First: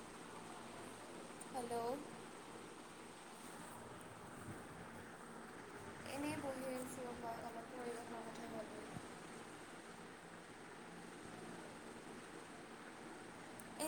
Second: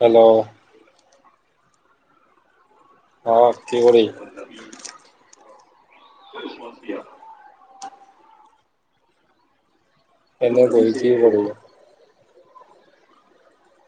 Hello hello অ কি কৰি এনেই বহি [inaudible] [unintelligible] কথা ভাবি [unintelligible]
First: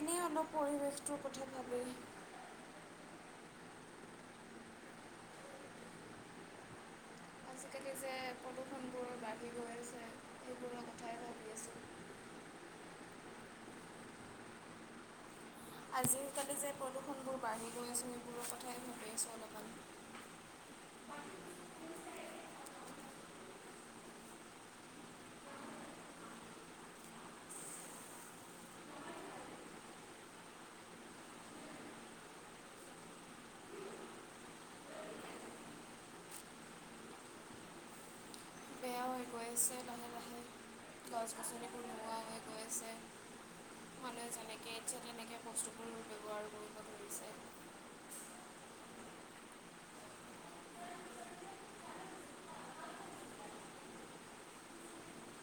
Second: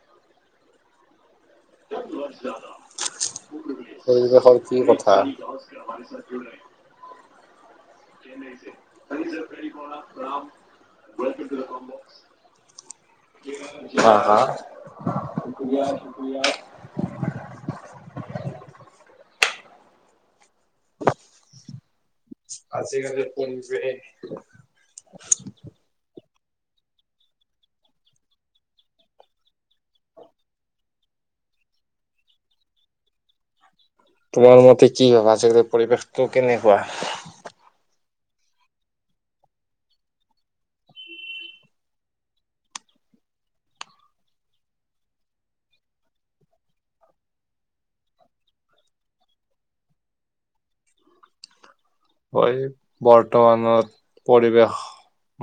এনেই অলপ পৰিৱেশটোৰ কথা ভাবি ইমান কষ্ট ন পৰিৱেশৰ কি কথা? এই যে প্ৰদূষন বোৰ বাঢ়ি গৈ আছে সেইবোৰ ক- হা হা আজিকালি যে প্ৰদূষণবোৰ বাঢ়ি গৈ আছে সেইবোৰৰ কথাই ভাবি আছোঁ অলপ আজি কালি ফুং যে তোমাৰ মতে কি ভাবা আজিকালি পৰিৱেশটো কেনেকুৱা? বেয়া হৈ গৈ আছে লাহে লাহে গছ -ছনিবোৰ নোহোৱা হৈ গৈ আছে মানুহে যেনেকে ইচ্ছা তেনেকে বস্তুবোৰ [unintelligible] কয় বৰ্তমানত পৰিৱেশ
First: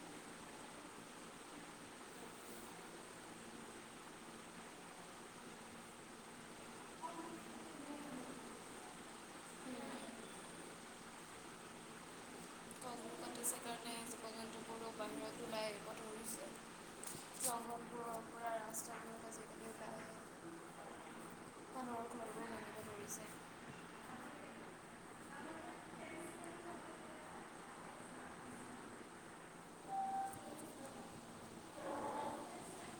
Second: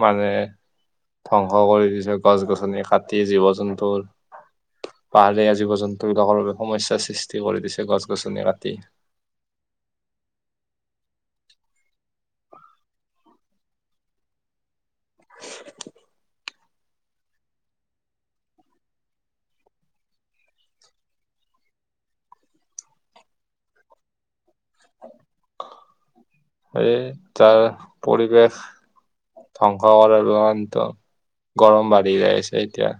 মানে ধ্বংস কৰি দিছে গছ-গছনি কাটি, জীৱ-জন্তুৰ পাহাৰীয়া জীৱ-জন্তু বিলাকৰ বাবে সমস্যাৰ সৃষ্টি কৰি দিছে গছ-গছনি কাটি সেইটো কাৰণে আজিকালি [unintelligible] জংঘলবোৰৰ পৰা ৰাস্তালে [unintelligible] এই তাৰ পৰিৱেশ ধ্বংস কৰাৰ কাৰনেটো গৰম বাঢ়ি যাই আছে এতিয়া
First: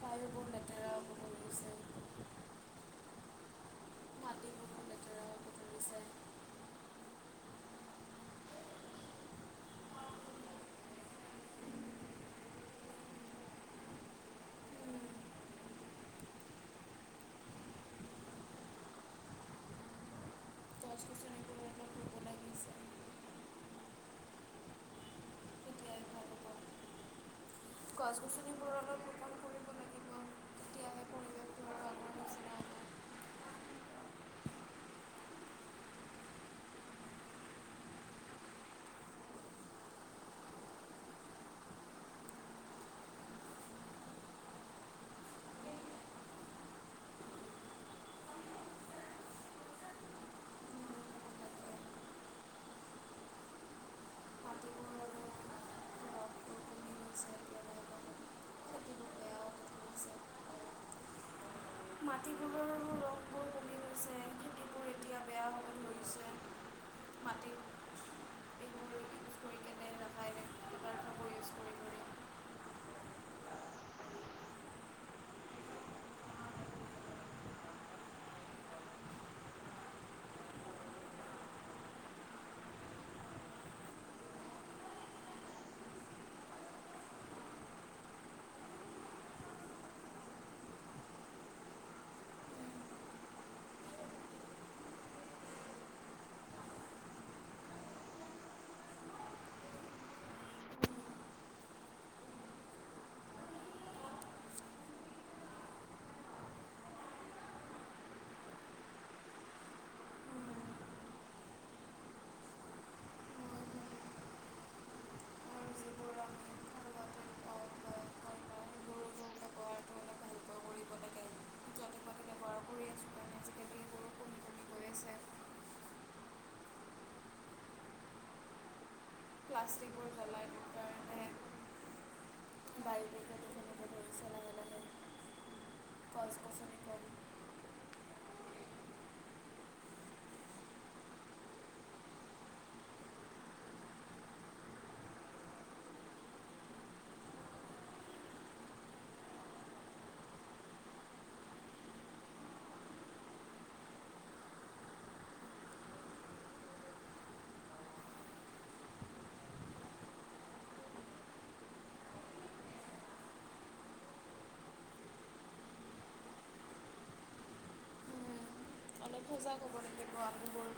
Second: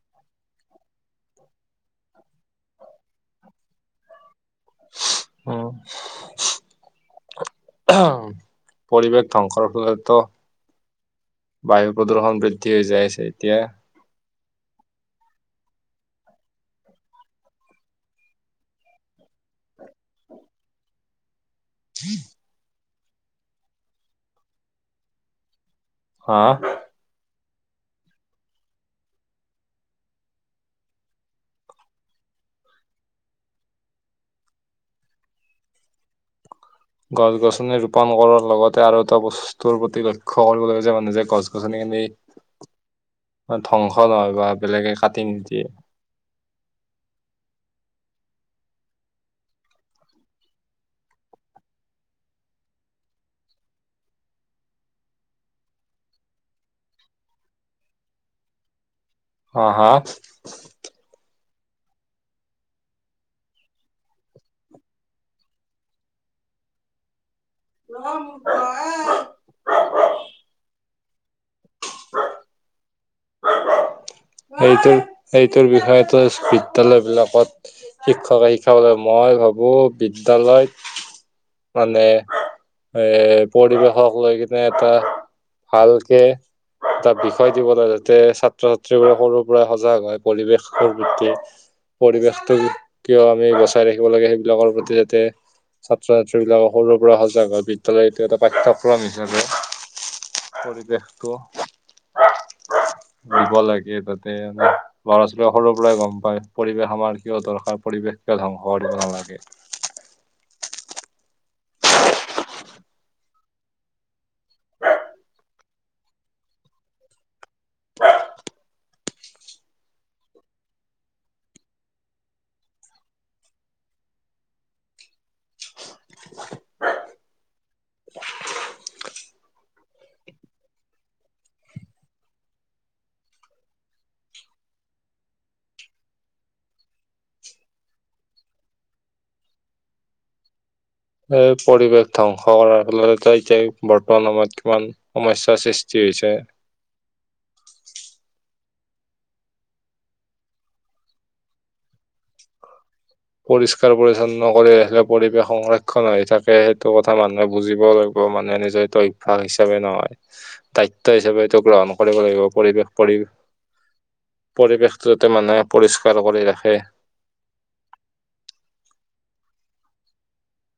খাদ্যবোৰ নাথা [unintelligible] মাটিবোৰ বহুত লেতেৰা হ'ব উম ধৰিছে পৰিৱেশ ধ্বংসৰ ফলততো বায়ু প্ৰদূষণ বৃদ্ধি হৈ যায় আছে এতিয়া গছ গছনিবোৰ অলপ ৰুব [inaudible] লাগিছে তেতিয়াই হা গছ-গছনিবোৰ অলপ ৰুপন পৰিৱেশবোৰ আৰু আগৰ নিচিনা হ'ব গছ-গছনি ৰুপন কৰাৰ লগতে আৰু এটা বস্ স্তু প্ৰতি লক্ষ্য কৰিব লাগে যে মানুহ যে গছ গছনি খিনি ধ্বংস নহয় বা বেলেগে কাটিং নিদিয়ে মাটিবোৰ আৰু ৰসবোৰ কমি গৈছে এতিয়া লাহে লাহে খেতিবোৰ বেয়া হ'ব অ শাক্স মাটিবোৰৰো ৰসবোৰ কমি গৈছে, খেতিবোৰ এতিয়া বেয়া হ'ব ধৰিছে মাটি এইবোৰ [unintelligible] ইউজ কৰি কেনে ৰাসায়নিক পদাৰ্থবোৰ ইউজ কৰি কৰি [unintelligible] এইটোৰ এইটোৰ বিষয়ত তোৰ বিদ্যালয় বিলাকত শিক্ষকে শিকাবলৈ মই ভাবো বিদ্যালয়ত মানে এ পৰিৱেশক লৈ কিনে এটা ভালকে, এটা বিষয় দিব লাগে যাতে, ছাত্ৰ সৰুৰ পৰাই সজাগ হয়, পৰিৱেশৰ প্ৰতি। পৰিৱেশটো কিয় আমি বচাই ৰাখিব লাগে, সেইবিলাকৰ প্ৰতি যাতে ছাত্ৰ-ছাত্ৰী বিলাকক সৰুৰে পৰা সজাগ হয়, বিদ্যালয়টো এটা পাঠ্য়ক্ৰম হিচাপে পৰিৱেশতটো দিব লাগে যাতে ল'ৰা ছোৱালীয়ে সৰুৰ পৰাই গম পায়, পৰিৱেশ আমাৰ কিয় দৰকাৰ, পৰিৱেশ কিয় ধ্বংস কৰিব নালাগে। যিবোৰ আমি ঘৰুৱাতে পাওঁ বা ঘৰ পাওঁ সেইবোৰৰো ব্যৱহাৰটো অলপ ভালকৈ অ', শুনি আছো। ক্লাষ্টিকবোৰ গলায়। বাই গছ-গছনি। এই পৰিৱেশ ধ্বংস কৰাৰ ফলত এতিয়া বৰ্তমান আমাৰ কিমান সমস্যয়াৰ সৃষ্টি হৈছে। পৰিষ্কাৰ পৰিচ্ছন্ন কৰি ৰাখিলে, পৰিৱেশ সংৰক্ষণ হৈ থাকে, সেইটো কথা মানুহে বুজিব লাগিব, মানুহে নিজে [unintelligible] হিচাপে নহয়। দায়িত্ব হিচাপে এইটো গ্ৰহণ কৰিব লাগিব, পৰিৱেশ পৰি পৰিৱেশটো মানুহে পৰিষ্কাৰ কৰি ৰাখে। আমাকো সজাগ হ'ব লাগিব, আমিবোৰ।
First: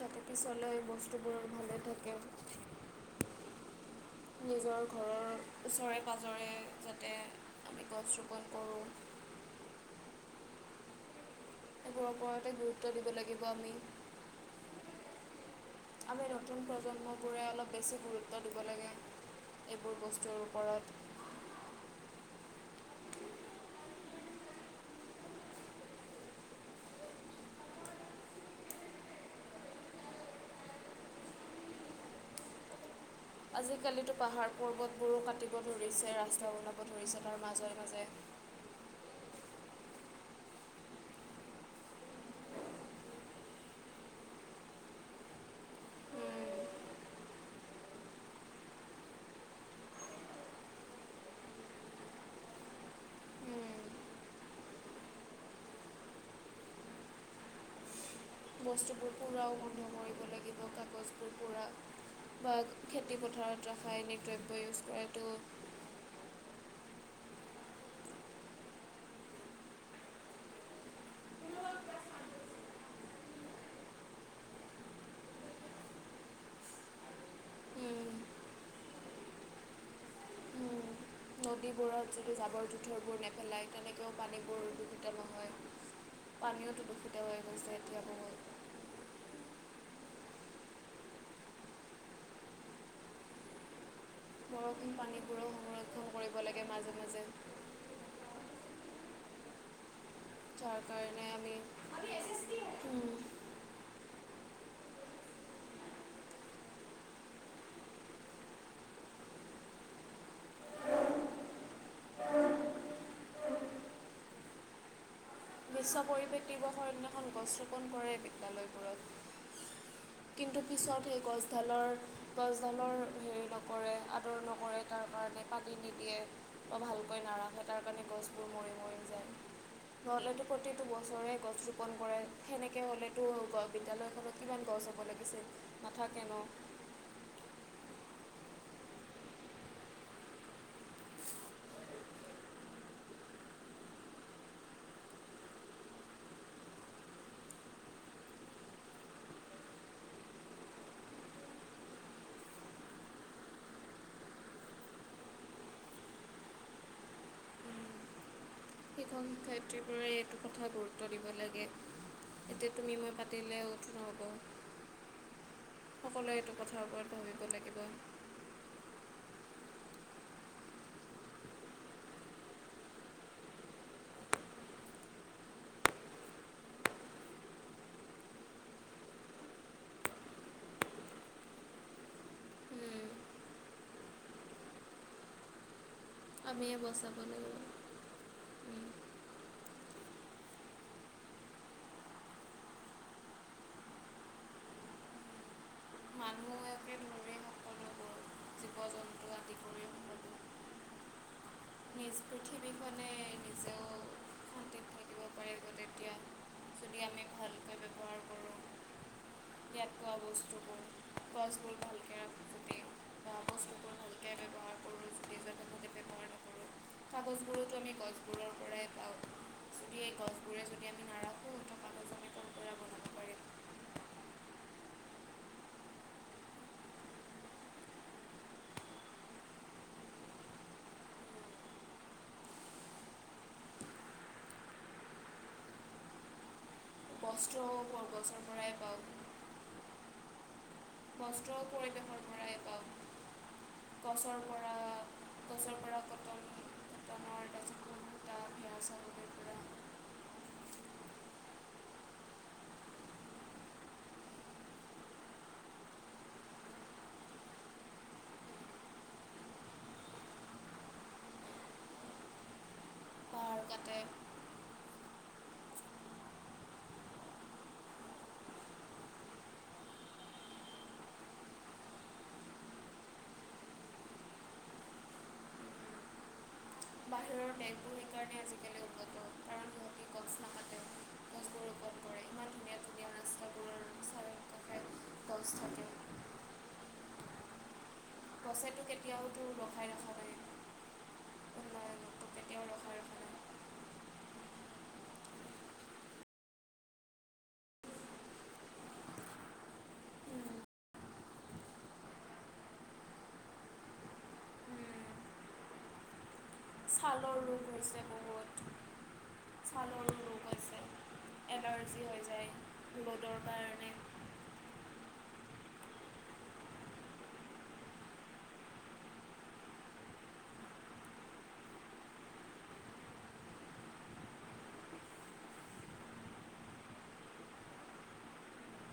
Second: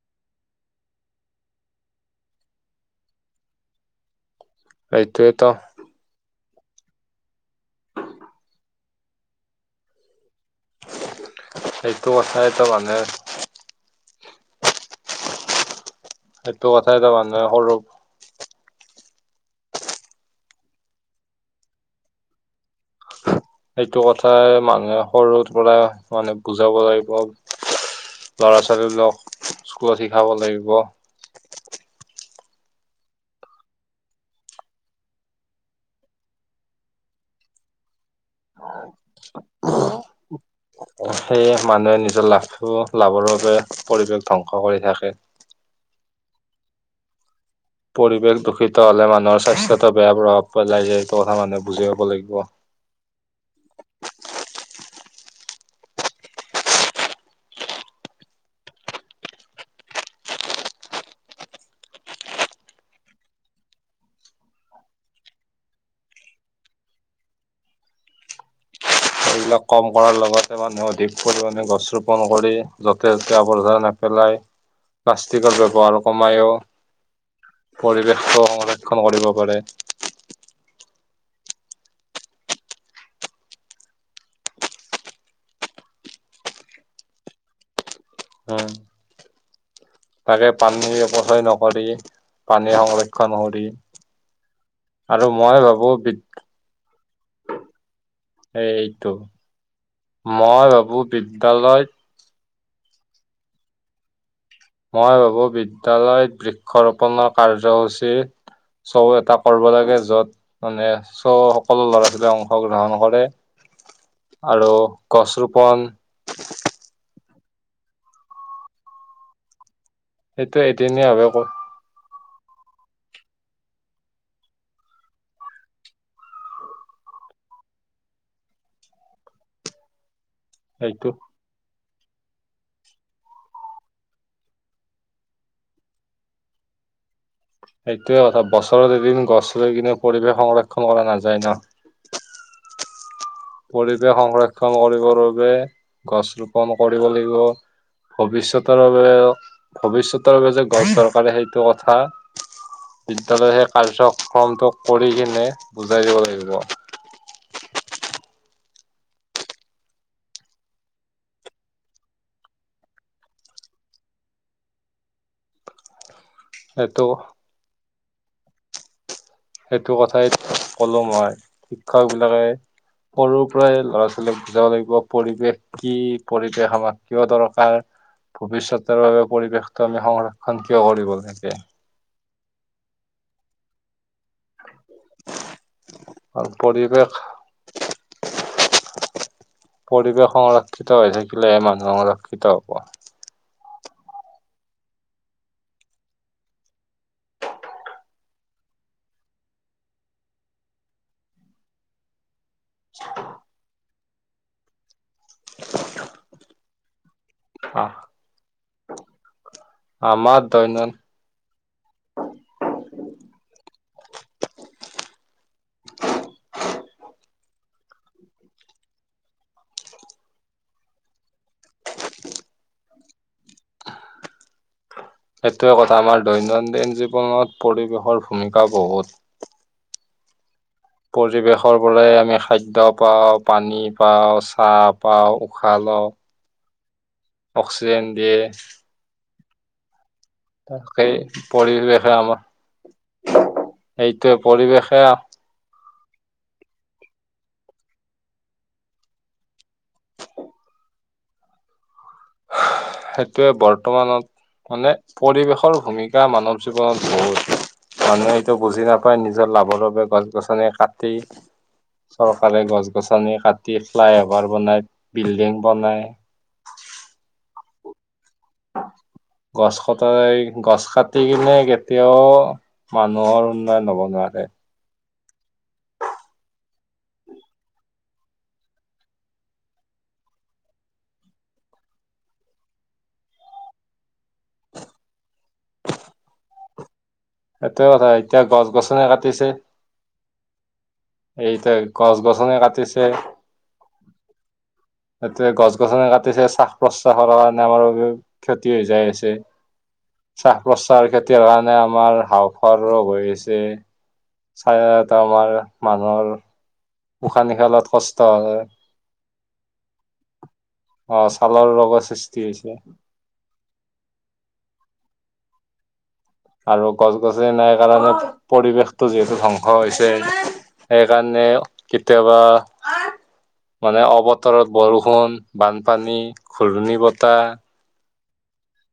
যাতে পিছলৈ বস্তুবোৰ ভালে থাকে। নিজৰ ঘৰৰ সেইটোৱেতো ওচৰে, পাজৰে যাতে গছ ৰোপণ কৰোঁ। সেইটো সেইবোৰৰ ওপৰতে কথাইতো গুৰুত্ব মানুহে দিব লাগিব আমি। আমি নতুন সেইটো কথাইতো প্ৰজন্মবোৰে মানুহে সৰু অলপ বেছি গুৰুত্ব দিব লাগে, এইবোৰ বস্তুৰ ওপৰত। সেইটো কথাই মানুহে সৰুৰ পৰাই মানে বুজাব লাগিব। লৰা-ছোৱালী বিলাকক স্কুলত শিকাব লাগিব। আজিকালিতো পাহাৰ পৰ্বতবোৰো কাটিব ধৰিছে, ৰাস্তা বনাব ধৰিছে, তাৰ মাজে, মাজে। সেয়ে, মানুহে নিজৰ লাভটো লাভৰ বাবে পৰিৱেশ ধ্বংস কৰি থাকে। পৰিৱেশ দূষিত হলে মানুহৰ স্বাস্থ্যটো বেয়া প্ৰভাৱ পেলাই যে, এইটো কথা মানুহে বুজি পাব লাগিব। বস্তুবোৰ পুৰাও বন্ধ কৰিব লাগিব, কাগজবোৰ পূৰা। বা খেতি পথাৰত ৰাসায়নিক দ্ৰব্য ইউজ কৰাতটো এইবিলাক কম কৰাৰ লগতে মানুহে অধিক পৰিমাণে গছ ৰোপণ কৰি য'তে, ত'তে আৱৰ্জনা নেপেলায়। প্লাষ্টিকৰ ব্যৱহাৰ কমায়ো। পৰিৱেশ সংৰক্ষণ কৰিব পাৰে। নদীবোৰত যদি জাবৰ জোঁথৰবোৰ নেপেলায়, তেনেকৈও পানীবোৰ দূষিত নহয়। পানীও দূষিত হৈ গৈছে এতিয়া বহুত। হয়। তাকে পানীৰ অৱশেষত নকৰি, পানীৰ সংৰক্ষণ কৰি। বৰষুণ আৰু পানীবোৰো মই ভাবো সংৰক্ষণ বি কৰিব লাগে মাজে, মাজে। এইটো, মই ভাবু বিদ্যালয়ত উম। মই ভাবো বিদ্যালয়ত বৃক্ষৰোপনৰৰ কাৰ্যসূচী চ' এটা কৰিব লাগে, য'ত মানে চ' সকলো ল'ৰা ছোৱালীয়ে অংশগ্ৰহণ কৰে। আৰু গছ ৰু বিশ্ব পৰিৱেশ দিৱসৰ দিনাখন গছ ৰোপণ কৰে বিদ্যালয় বোৰত। সেইটো কিন্তু পিছত এদিনীয়া সেই ভাৱে ক গছডালৰ গছ ডালৰ হেৰি নকৰে, আদৰ নকৰে, তাৰ কাৰণে পানী নিদিয়ে। বৰ ভালকৈ নাৰাখে তাৰ কাৰণে গছবোৰ মৰি মৰি যায়, নহ'লেতো প্ৰতিটো সেইটো বছৰে গছ ৰোপন কৰে। সেনেকে হ'লেতো বিদ্যালয়খনত কিমান গছ হ'ব লাগিছিল। নাথাকে ন। এইটোৱে কথা, বছৰত এদিন গছ ৰুই কিনে পৰিৱেশ সংৰক্ষণ কৰা নাযায় ন। পৰিৱেশ সংৰক্ষণ কৰিবৰ বাবে গছ ৰোপন কৰিব লাগিব। ভৱিষ্যতৰলৈ ভৱিষয়তৰ বাবে যে গছ দৰকাৰি সেইটো কথা বিদ্যালয় সেই কাৰ্যক্ৰমটো কৰি কিনে বুজাই দিব লাগিব। শিক্ষক শিক্ষয়ত্ৰীবোৰে এইটো কথা গুৰুত্ব দিব লাগে। এতিয়া তুমি মই পাতিলেও নহ'ব। সকলোৱে এইটো কথাৰ সেইটো ওপৰত ভাবিব লাগিব। সেইটো কথাই কলো মই শিক্ষক বিলাকে সৰুৰ পৰাই ল'ৰা ছোৱালীক বুজাব লাগিব পৰিৱেশ কি, পৰিৱেশ আমাক কিয় দৰকাৰ, ভৱিষ্যতৰ বাবে পৰিৱেশটো আমি সংৰক্ষণ কিয় কৰিব লাগে। উম। আমিয়ে পৰিৱেশ বচাব লাগিব। পৰিৱেশ সংৰক্ষিত হৈ থাকিলেহে মানুহ সংৰক্ষিত হ'ব। মানুহে জন্তু আদি কৰি সকলো নিজ পৃথিৱী খনে নিজে [unintelligible] যদি আমি ভাল অ। ইয়াত পোৱা আমাৰ বস্তুবোৰ দৈনন্দি গছবোৰ ভালকে ৰুব-চুব লাগে। কাগজবোৰ আমি গছবোৰৰ পৰায়ে পাওঁ, এই গছবোৰে যদি আমি নাৰাখো। সেইটোৱে কথা, আমাৰ দৈনন্দিন জীৱনত পৰিৱেশৰ ভূমিকা বহুত। পৰিৱেশৰ পৰা আমি খাদ্য পাওঁ, পানী পাওঁ, চাহ পাওঁ, উশাহ লওঁ। বস্তুও আকৌ অক্সিজেন দিয়ে গছৰ পৰাই পাওঁ। সেই বস্ত্ৰও পৰিৱেশে পৰিৱেশৰ পৰাই পাওঁ আমাক সেইটোৱে পৰিৱেশে আ গছৰৰ পৰা কটনৰ তাৰপিছত ঊণ সূতা ভেড়া চাউলৰ পৰা সেইটোৱে বৰ্তমানত মানে পৰিৱেশৰ ভূমিকা মানৱ জীৱনত বহুত। মানুহে এইটো বুজি নাপায় নিজৰ লাভৰ বাবে গছ-গছনি কাটি চৰকাৰে গছ-গছনি পাহাৰ কাটি কাটে ফ্লাই অভাৰ বনায়, বিল্ডিং বনায়। গছ কটাই গছ কাটি কিনে কেতিয়াও মানুহৰ উন্নয়ন হ'ব নোৱাৰে। বাহিৰৰ দেশবোৰ সেইকাৰণে আজিকালি উন্নত কাৰণ সিহঁতি গছ নাকাটে গছবোৰ ৰোপণ কৰে ইমান ধুনীয়া ধুনীয়া ৰাস্তাবোৰৰ চাৰিওকাষে গছ থাকে। সেইটোৱে কথা এতিয়া গছ গছেতো গছনে কেতিয়াওতো কাটিছে ৰখাই ৰখা নাই এইতাই উন্নয়নকতো গছ-গছনি কেতিয়াও ৰখাই কাটিছে ৰখা নাই এতিয়া গছ-গছনি কাটিছে শ্বাস-প্ৰশ্বাসৰ কাৰণে আমাৰ বাবে ক্ষতি হৈ যায় আছে। শ্বাস-প্ৰশ্বাসৰ ক্ষতি হোৱাৰ কাৰণে আমাৰ হাঁওফাঁওৰ ৰোগ হৈ আছে। চায়া এটা আমাৰ মানুহৰ ছালৰ উশাহ ৰোগ নিশাহত হৈছে কষ্ট হয়। বহুত। ছালৰো ৰোগ আছে অ ছালৰ ৰোগৰ এলাৰ্জি হৈ সৃষ্টি যায় হৈছে ৰ'দৰ কাৰণে। আৰু গছ গছনি নাই কাৰণে পৰিৱেশটো যিহেতু ধ্বংস হৈছে। সেইকাৰণে কেতিয়াবা মানে অবতৰত বৰষুণ বানপানী ঘূৰ্ণি বতাহ।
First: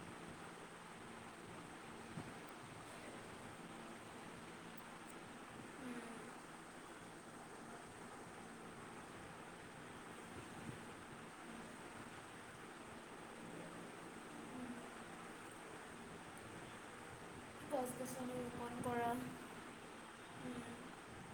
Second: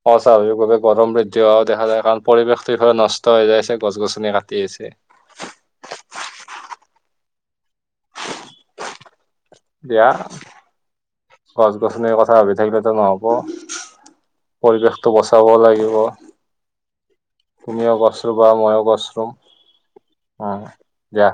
অস্বাভাৱিকভাৱে গৰম বৃদ্ধি হোৱাও দেখা যায় কাৰণ পৰিৱেশটো ইফালে নষ্ট হৈ যায় আছে গছ গছনি কাটি আছে। এতিয়া গছ গছনিৰ কথা ভাবি থাকিলেতো নহ'ব। পৰিৱেশটো বচাব লাগিব তুমিও গছ গছনি ৰুবা ৰোপণ মইও গছ ৰুম, কৰা উম দিয়া।